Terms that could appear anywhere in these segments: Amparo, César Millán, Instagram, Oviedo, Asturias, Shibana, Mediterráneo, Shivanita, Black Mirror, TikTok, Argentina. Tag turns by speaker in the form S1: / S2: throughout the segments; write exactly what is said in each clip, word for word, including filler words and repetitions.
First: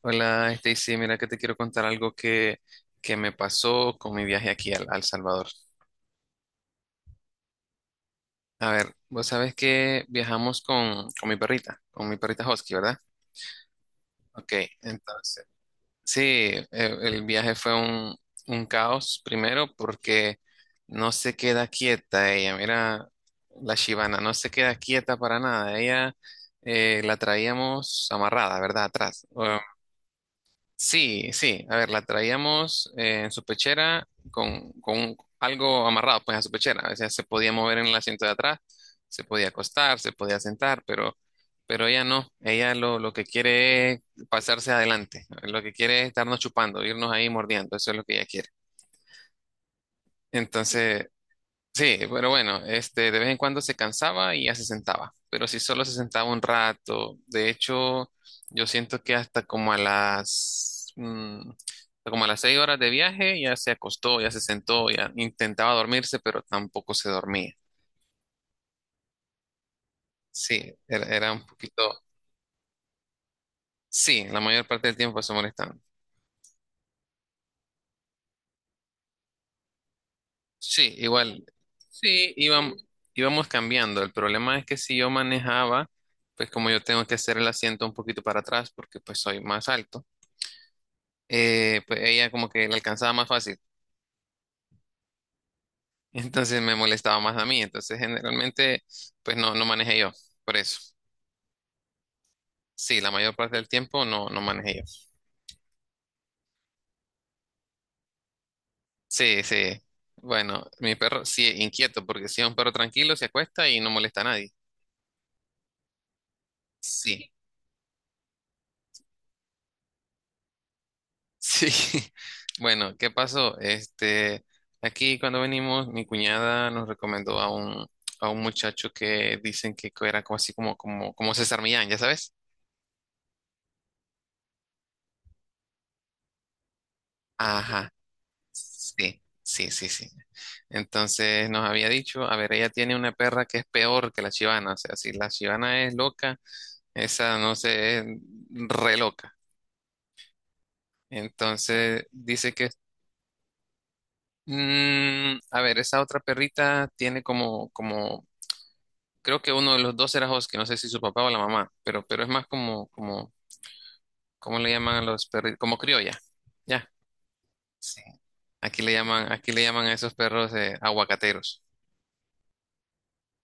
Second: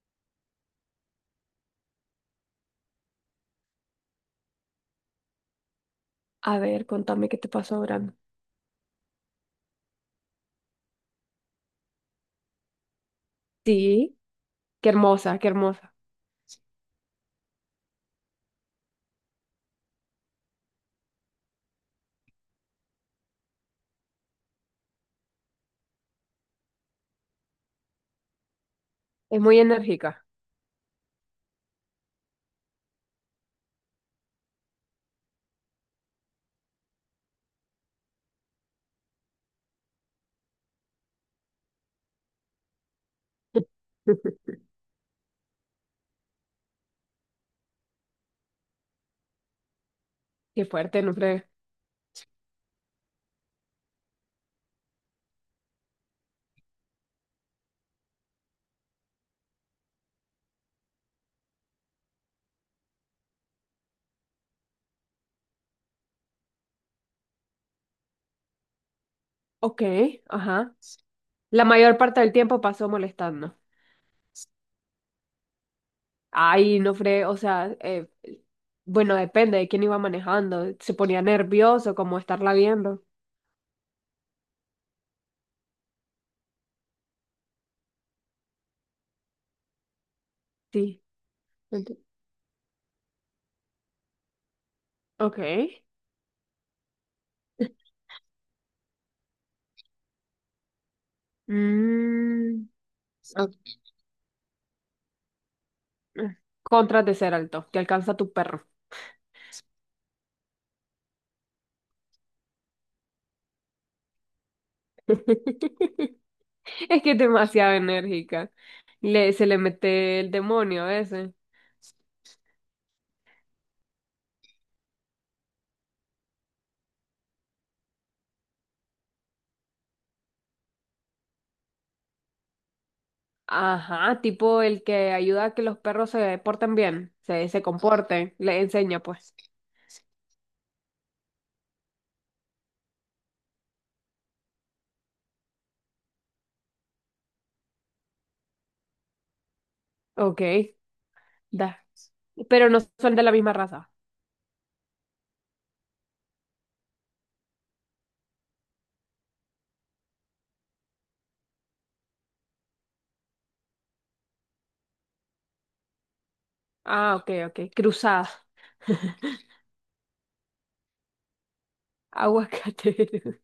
S1: Hola, Stacy, mira que te quiero contar algo que, que me pasó con mi viaje aquí al, al Salvador.
S2: A ver, contame qué te pasó ahora.
S1: A ver, vos sabés que viajamos con, con mi perrita, con mi perrita Husky, ¿verdad?
S2: Sí,
S1: Ok,
S2: qué hermosa,
S1: entonces,
S2: qué hermosa.
S1: sí, eh, el viaje fue un, un caos primero porque no se queda quieta ella, mira, la Shibana, no se queda quieta para nada, ella eh, la traíamos amarrada, ¿verdad? Atrás.
S2: Es muy enérgica.
S1: Sí, sí, a ver, la traíamos eh, en su pechera con, con algo amarrado pues a su pechera, a veces se podía mover en el asiento de atrás, se podía acostar, se podía sentar, pero, pero ella no, ella lo, lo que quiere es pasarse adelante, lo que quiere es estarnos chupando, irnos ahí mordiendo, eso es lo que ella quiere.
S2: Qué fuerte,
S1: Entonces,
S2: no fregues.
S1: sí, pero bueno, este, de vez en cuando se cansaba y ya se sentaba, pero si solo se sentaba un rato, de hecho, yo siento que hasta como a las, mm, como a las seis horas de viaje ya se acostó, ya se sentó, ya intentaba dormirse, pero tampoco se dormía.
S2: Ok,
S1: Sí,
S2: ajá.
S1: era, era un
S2: La mayor
S1: poquito,
S2: parte del tiempo pasó molestando.
S1: sí, la mayor parte del tiempo se molestando.
S2: Ay, no fregues, o sea, eh, bueno, depende de quién iba manejando. Se
S1: Sí,
S2: ponía
S1: igual,
S2: nervioso como
S1: sí,
S2: estarla
S1: íbam-
S2: viendo.
S1: íbamos cambiando. El problema es que si yo manejaba, pues como yo tengo que hacer el asiento un poquito para atrás porque pues soy más alto.
S2: Sí.
S1: Eh,
S2: enti-
S1: pues ella como que la alcanzaba más fácil.
S2: Ok.
S1: Entonces me molestaba más a mí. Entonces generalmente pues no, no manejé yo. Por eso.
S2: Mm,
S1: Sí, la mayor
S2: ah,
S1: parte del tiempo no, no manejé yo.
S2: contras de ser alto, que alcanza tu perro.
S1: Sí, sí. Bueno, mi perro sí es inquieto porque si es un perro tranquilo se acuesta y no molesta a nadie.
S2: Es que es
S1: Sí,
S2: demasiado enérgica. Le, se le mete el demonio a veces.
S1: sí. Bueno, ¿qué pasó? Este, aquí cuando venimos, mi cuñada nos recomendó a un, a un muchacho que dicen que era como así como, como, como César Millán, ¿ya sabes?
S2: Ajá, tipo el que ayuda a que los perros se porten bien, se, se
S1: Ajá.
S2: comporten, le enseña
S1: Sí,
S2: pues.
S1: sí, sí, sí. Entonces nos había dicho, a ver, ella tiene una perra que es peor que la chivana, o sea, si la chivana es loca, esa no sé, es re loca.
S2: Ok, da.
S1: Entonces dice
S2: Pero
S1: que,
S2: no son de la misma raza.
S1: mm, a ver, esa otra perrita tiene como, como, creo que uno de los dos era Husky, no sé si su papá o la mamá, pero, pero es más como, como, ¿cómo le llaman a los perritos? Como criolla, ya.
S2: Ah, ok, ok.
S1: Sí.
S2: Cruzada.
S1: Aquí le llaman, aquí le llaman a esos perros eh, aguacateros.
S2: Aguacate.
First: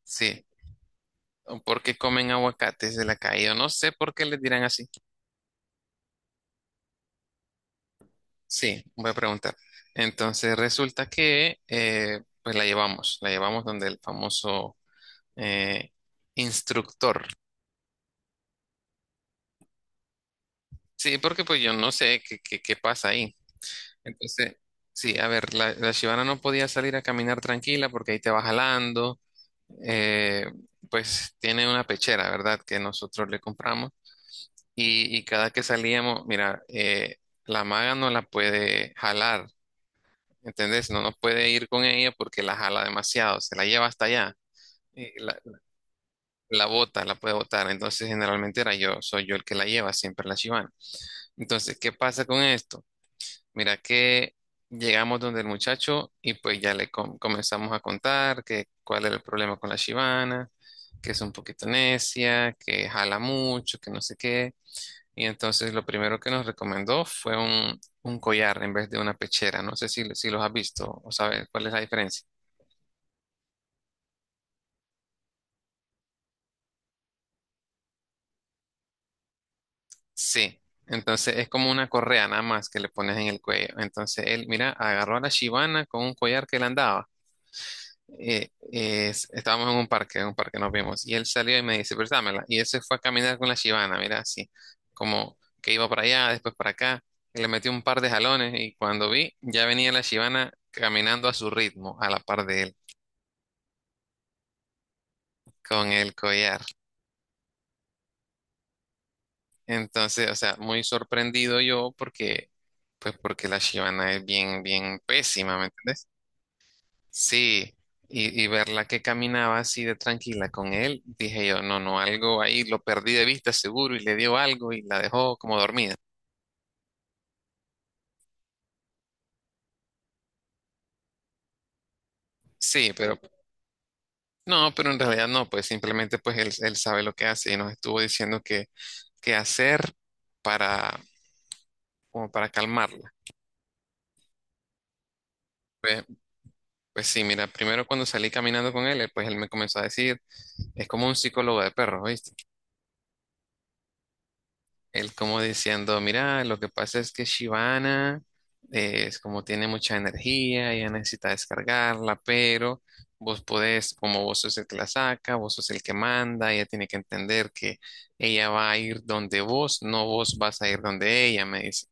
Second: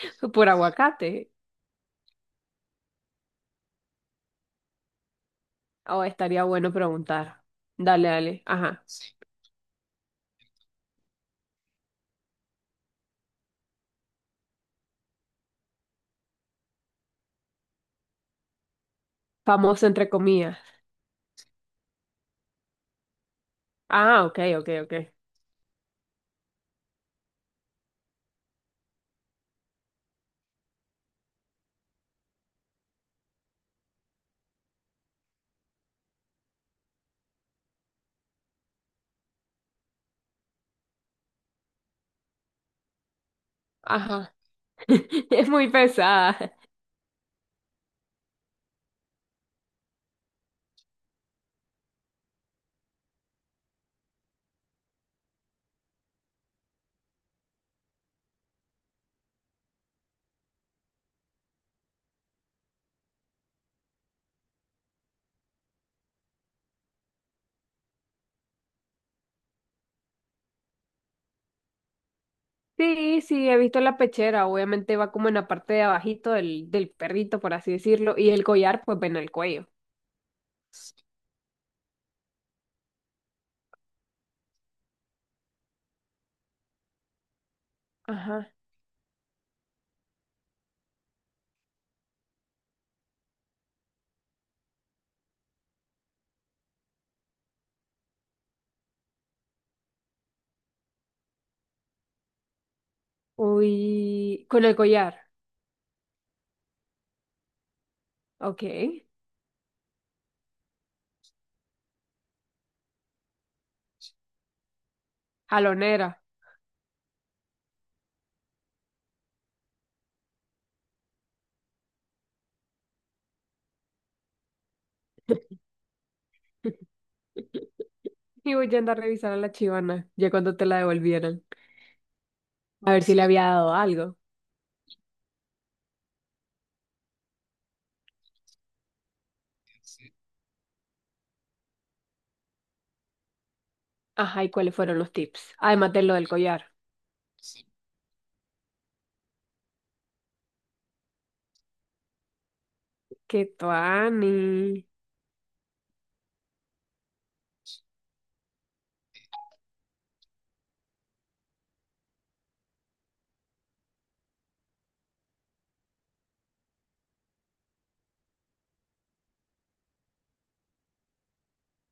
S1: Sí.
S2: Por aguacate.
S1: ¿O por qué comen aguacates de la calle? Yo no sé por qué les dirán así.
S2: Oh, estaría bueno preguntar. Dale, dale.
S1: Sí,
S2: Ajá.
S1: voy a preguntar. Entonces resulta que eh, pues la llevamos, la llevamos donde el famoso eh, instructor.
S2: Famoso entre comillas.
S1: Sí, porque pues yo no sé qué, qué, qué pasa ahí.
S2: Ah, ok,
S1: Entonces,
S2: ok, ok.
S1: sí, a ver, la, la Shibana no podía salir a caminar tranquila porque ahí te va jalando. Eh, pues tiene una pechera, ¿verdad? Que nosotros le compramos. Y, y cada que salíamos, mira, eh, la maga no la puede jalar. ¿Entendés? No, no puede ir con ella porque la jala demasiado, se la lleva hasta
S2: Ajá.
S1: allá, y la,
S2: Es muy pesada.
S1: la bota, la puede botar. Entonces, generalmente era yo, soy yo el que la lleva, siempre la chivana. Entonces, ¿qué pasa con esto? Mira que llegamos donde el muchacho y pues ya le com- comenzamos a contar que cuál era el problema con la chivana, que es un poquito necia, que jala mucho, que no sé qué. Y entonces lo primero que nos recomendó fue un, un collar en vez de una pechera. No sé si, si los has visto o sabes cuál es la diferencia.
S2: Sí, sí, he visto la pechera, obviamente va como en la parte de abajito del, del perrito, por así decirlo, y el collar, pues ven el cuello.
S1: Sí, entonces es como una correa nada más que le pones en el cuello. Entonces él, mira, agarró a la Shibana con un collar que le andaba. Eh,
S2: Ajá.
S1: eh, es- estábamos en un parque, en un parque nos vimos. Y él salió y me dice, préstamela. Y él se fue a caminar con la Shibana, mira, así, como que iba para allá, después para acá. Y le metió un par de jalones y cuando vi, ya venía la Shibana caminando a su ritmo, a la par de él,
S2: Uy, con el collar,
S1: con el collar.
S2: ok.
S1: Entonces, o sea, muy sorprendido yo porque, pues porque la Shibana es bien, bien pésima, ¿me entiendes?
S2: Jalonera.
S1: Sí, y, y verla que caminaba así de tranquila con él, dije yo, no, no, algo ahí lo perdí de vista seguro y le dio algo y la dejó como dormida.
S2: Y voy a andar a revisar a la chivana, ya cuando te la devolvieran,
S1: Sí,
S2: a ver si
S1: pero
S2: le había dado algo.
S1: no, pero en realidad no, pues simplemente pues él, él sabe lo que hace y nos estuvo diciendo que, qué hacer para, como para calmarla.
S2: Ajá, ¿y cuáles fueron los tips? Además de
S1: Pues,
S2: lo del collar.
S1: pues sí, mira, primero cuando salí caminando con él, él, pues él me comenzó a decir, es como un psicólogo de perros, ¿oíste?
S2: ¡Qué tuani!
S1: Él como diciendo, mira, lo que pasa es que Shivana eh, es como tiene mucha energía, ella necesita descargarla, pero vos podés, como vos sos el que la saca, vos sos el que manda, ella tiene que entender que ella va a ir donde vos, no vos vas a ir donde ella, me dice.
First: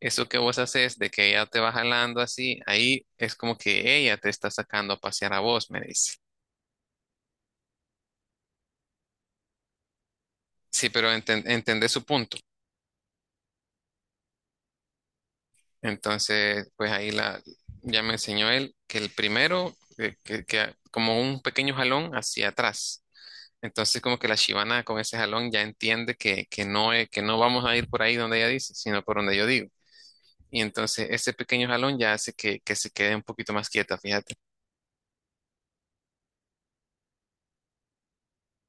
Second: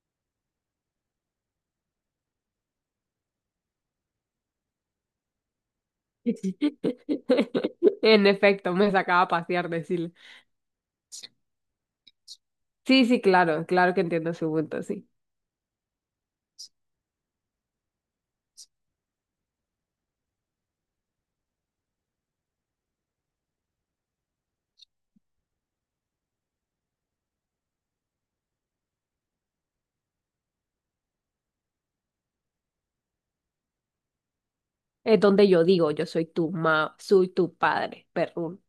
S1: Eso que vos haces de que ella te va jalando así, ahí es como que ella te está sacando a pasear a vos, me dice.
S2: En efecto, me sacaba a pasear, decirle.
S1: Sí, pero enten- entendés su punto.
S2: Sí, sí, claro, claro que entiendo su punto, sí.
S1: Entonces, pues ahí la, ya me enseñó él que el primero, eh, que, que como un pequeño jalón hacia atrás. Entonces, como que la chivana con ese jalón ya entiende que, que no, es- que no vamos a ir por ahí donde ella dice, sino por donde yo digo. Y entonces ese pequeño jalón ya hace que, que se quede un poquito más quieta, fíjate.
S2: Es donde yo digo, yo soy tu ma, soy tu padre, perrún.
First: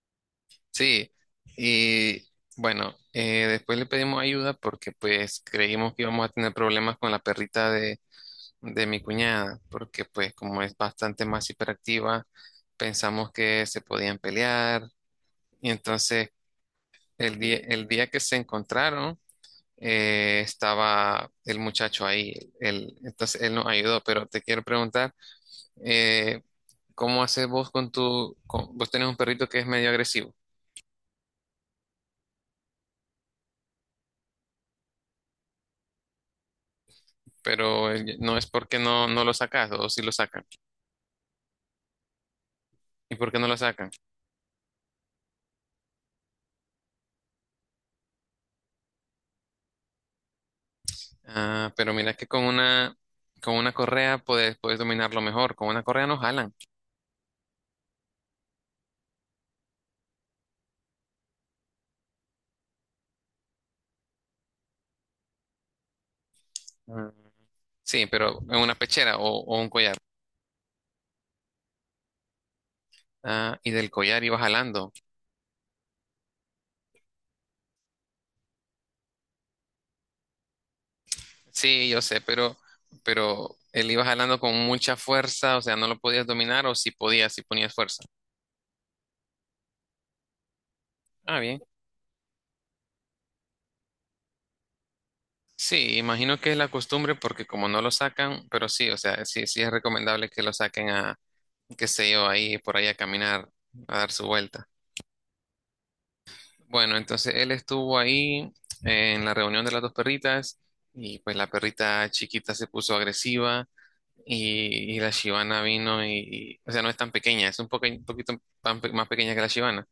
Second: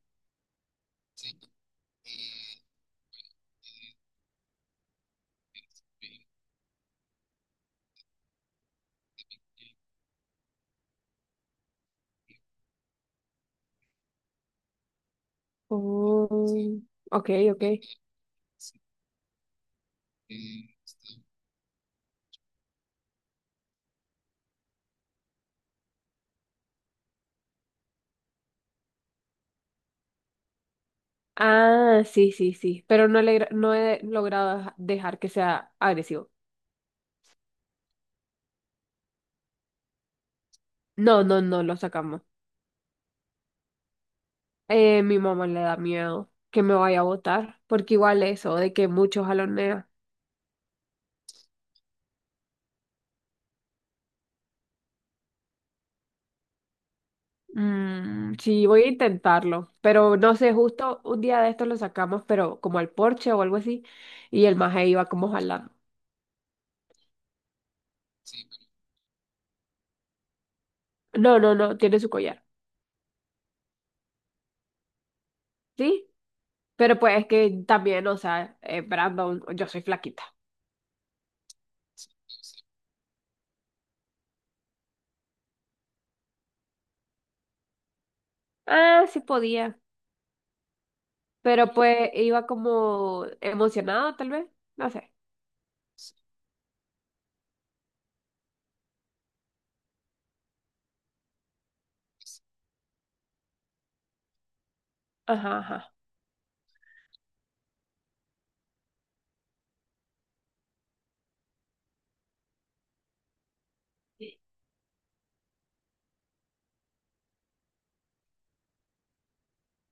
S1: Sí, y bueno, eh, después le pedimos ayuda porque pues creímos que íbamos a tener problemas con la perrita de de mi cuñada, porque pues como es bastante más hiperactiva, pensamos que se podían pelear y entonces
S2: Oh, ok,
S1: el día,
S2: ok.
S1: el día que se encontraron eh, estaba el muchacho ahí, él, entonces él nos ayudó, pero te quiero preguntar, eh, ¿cómo haces vos con tu, con- vos tenés un perrito que es medio agresivo,
S2: Ah, sí, sí, sí. Pero no, le, no he logrado dejar que sea agresivo.
S1: pero eh, no es porque no, no lo sacas o si lo sacan?
S2: No, no, no, lo sacamos.
S1: ¿Y por qué no lo sacan?
S2: Eh, mi mamá le da miedo que me vaya a votar, porque igual eso, de que muchos jalonea.
S1: Ah, pero mira que con una, con una correa puedes, puedes dominarlo mejor. Con una correa no jalan.
S2: Mm, sí, voy a intentarlo, pero no sé, justo un día de estos lo sacamos, pero como al porche o algo así, y el maje iba como jalando.
S1: Ah. Sí, pero en una pechera o, o un collar.
S2: No, no, no, tiene su collar.
S1: Ah, y del collar iba jalando.
S2: ¿Sí? Pero pues es que también, o sea, eh, Brandon, yo soy flaquita.
S1: Sí, yo sé, pero, pero él iba jalando con mucha fuerza, o sea, no lo podías dominar o si podías, si ponías fuerza.
S2: Ah, sí podía.
S1: Ah, bien.
S2: Pero pues iba como emocionada, tal vez. No sé.
S1: Sí, imagino que es la costumbre porque como no lo sacan, pero sí, o sea, sí, sí es recomendable que lo saquen a, qué sé yo, ahí por ahí a caminar, a dar su vuelta.
S2: Ajá, ajá.
S1: Bueno, entonces él estuvo ahí en la reunión de las dos perritas y pues la perrita chiquita se puso agresiva y, y la Shibana vino y, y- o sea, no es tan pequeña, es un, poque- un poquito pan- más pequeña que la Shibana.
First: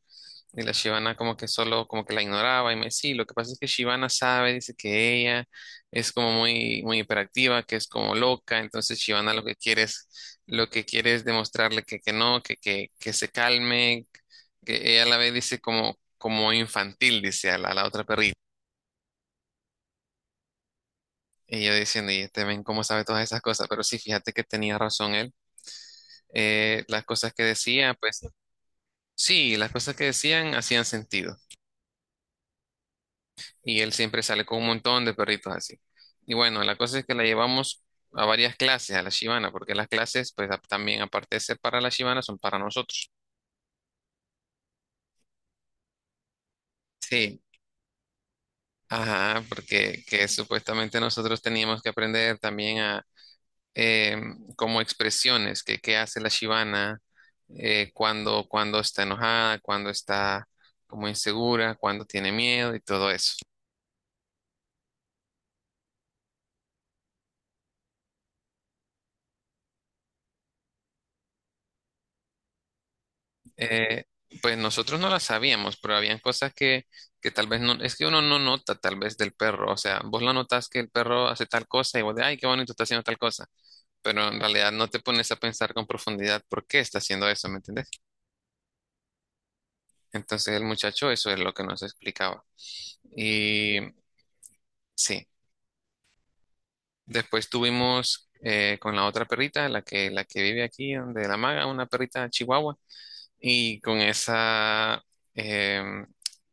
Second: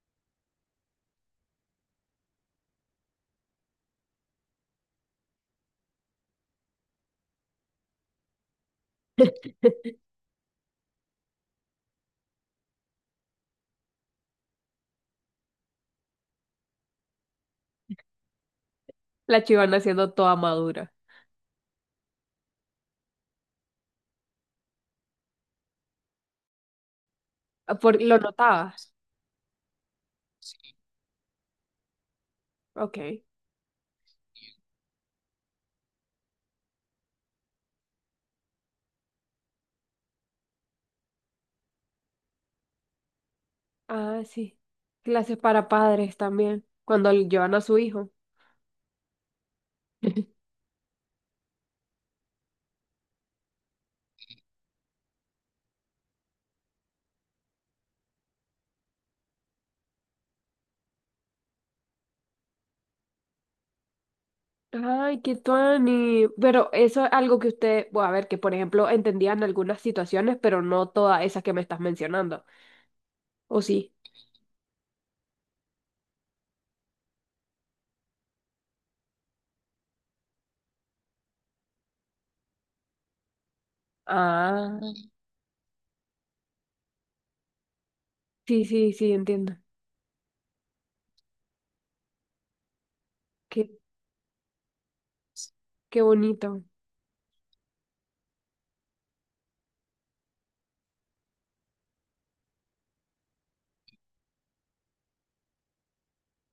S1: Y la Shivana como que solo, como que la ignoraba y me decía, sí, lo que pasa es que Shivana sabe, dice que ella es como muy, muy hiperactiva, que es como loca, entonces Shivana lo que quiere es, lo que quiere es demostrarle que, que no, que, que, que se calme, que ella la ve, dice como, como infantil, dice a la, a la otra perrita.
S2: La chivana siendo toda madura.
S1: Y yo diciendo, y te ven cómo sabe todas esas cosas, pero sí, fíjate que tenía razón él. Eh, las cosas que
S2: Ah,
S1: decía,
S2: por, ¿lo
S1: pues
S2: notabas?
S1: sí, las cosas que decían hacían sentido.
S2: Ok.
S1: Y él siempre sale con un montón de perritos así. Y bueno, la cosa es que la llevamos a varias clases, a la Shibana, porque las clases, pues a- también aparte de ser para la Shibana, son para nosotros.
S2: Ah, sí. Clases para padres también. Cuando le
S1: Sí,
S2: llevan a su hijo.
S1: ajá, porque que supuestamente nosotros teníamos que aprender también a em, como expresiones, que qué hace la Shibana eh, cuando, cuando está enojada, cuando está como insegura, cuando tiene miedo y todo eso.
S2: Ay, qué tuani. Pero eso es algo que usted, bueno, a ver, que por ejemplo entendían algunas situaciones, pero no todas esas que me estás mencionando. ¿O sí?
S1: Eh, pues nosotros no las sabíamos, pero habían cosas que, que tal vez no, es que uno no nota tal vez del perro, o sea, vos la notas que el perro hace tal cosa y vos de, ay, qué bonito está haciendo tal cosa, pero en realidad
S2: Ah,
S1: no te pones a pensar con profundidad por qué está haciendo eso, ¿me entendés?
S2: sí, sí, sí, entiendo.
S1: Entonces el muchacho eso es lo que nos explicaba.
S2: Qué,
S1: Y sí,
S2: qué bonito.
S1: después tuvimos eh, con la otra perrita, la que, la que vive aquí, donde la maga, una perrita chihuahua. Y con esa em,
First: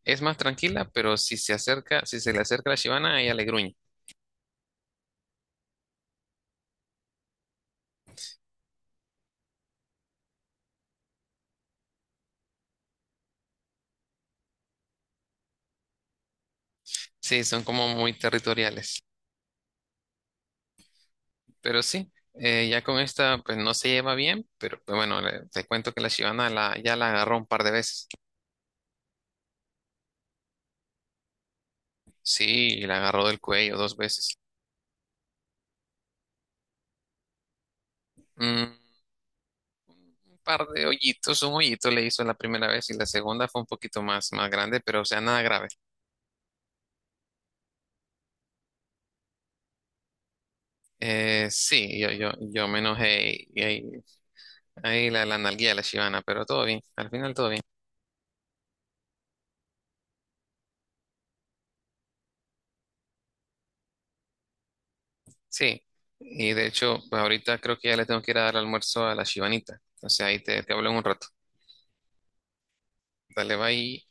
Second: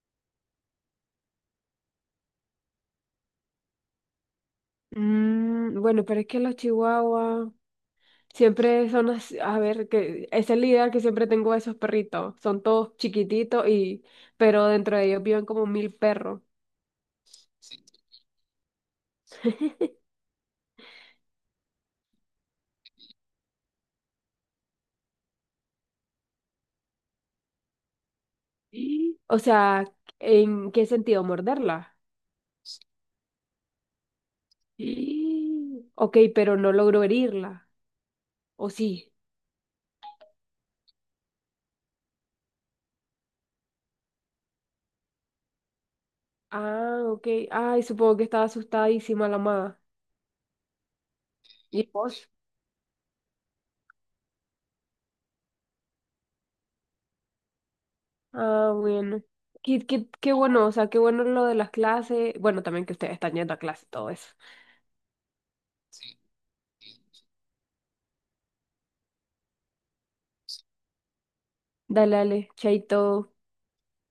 S1: es más tranquila, pero si se acerca, si se le acerca la Shivana, ella le gruñe.
S2: Mm, bueno, pero es que los chihuahuas siempre son así, a ver, que esa es la idea que siempre tengo de esos perritos. Son todos chiquititos y, pero dentro de ellos viven como mil perros.
S1: Sí, son como muy territoriales. Pero sí, eh, ya con esta, pues no se lleva bien, pero pues, bueno, le- te cuento que la Shivana la, ya la agarró un par de veces.
S2: Y, o sea, ¿en qué sentido? ¿Morderla?
S1: Sí, y la agarró del cuello dos veces.
S2: Y, ok, pero no logró herirla. ¿O
S1: Mm,
S2: sí?
S1: un par de hoyitos, un hoyito le hizo la primera vez y la segunda fue un poquito más, más grande, pero o sea, nada grave.
S2: Ah, ok. Ay, supongo que estaba asustadísima la mamá.
S1: Eh,
S2: ¿Y
S1: sí, yo,
S2: vos?
S1: yo, yo me enojé y, y ahí la, la nalgué a la Shivana, pero todo bien, al final todo bien.
S2: Ah, bueno. Qué, qué, qué bueno, o sea, qué bueno lo de las clases. Bueno, también que ustedes están yendo a clase, todo eso.
S1: Sí, y de hecho, pues ahorita creo que ya le tengo que ir a dar almuerzo a la Shivanita. Entonces ahí te, te hablo en un rato.
S2: Dale, dale, chaito.
S1: Dale, bye.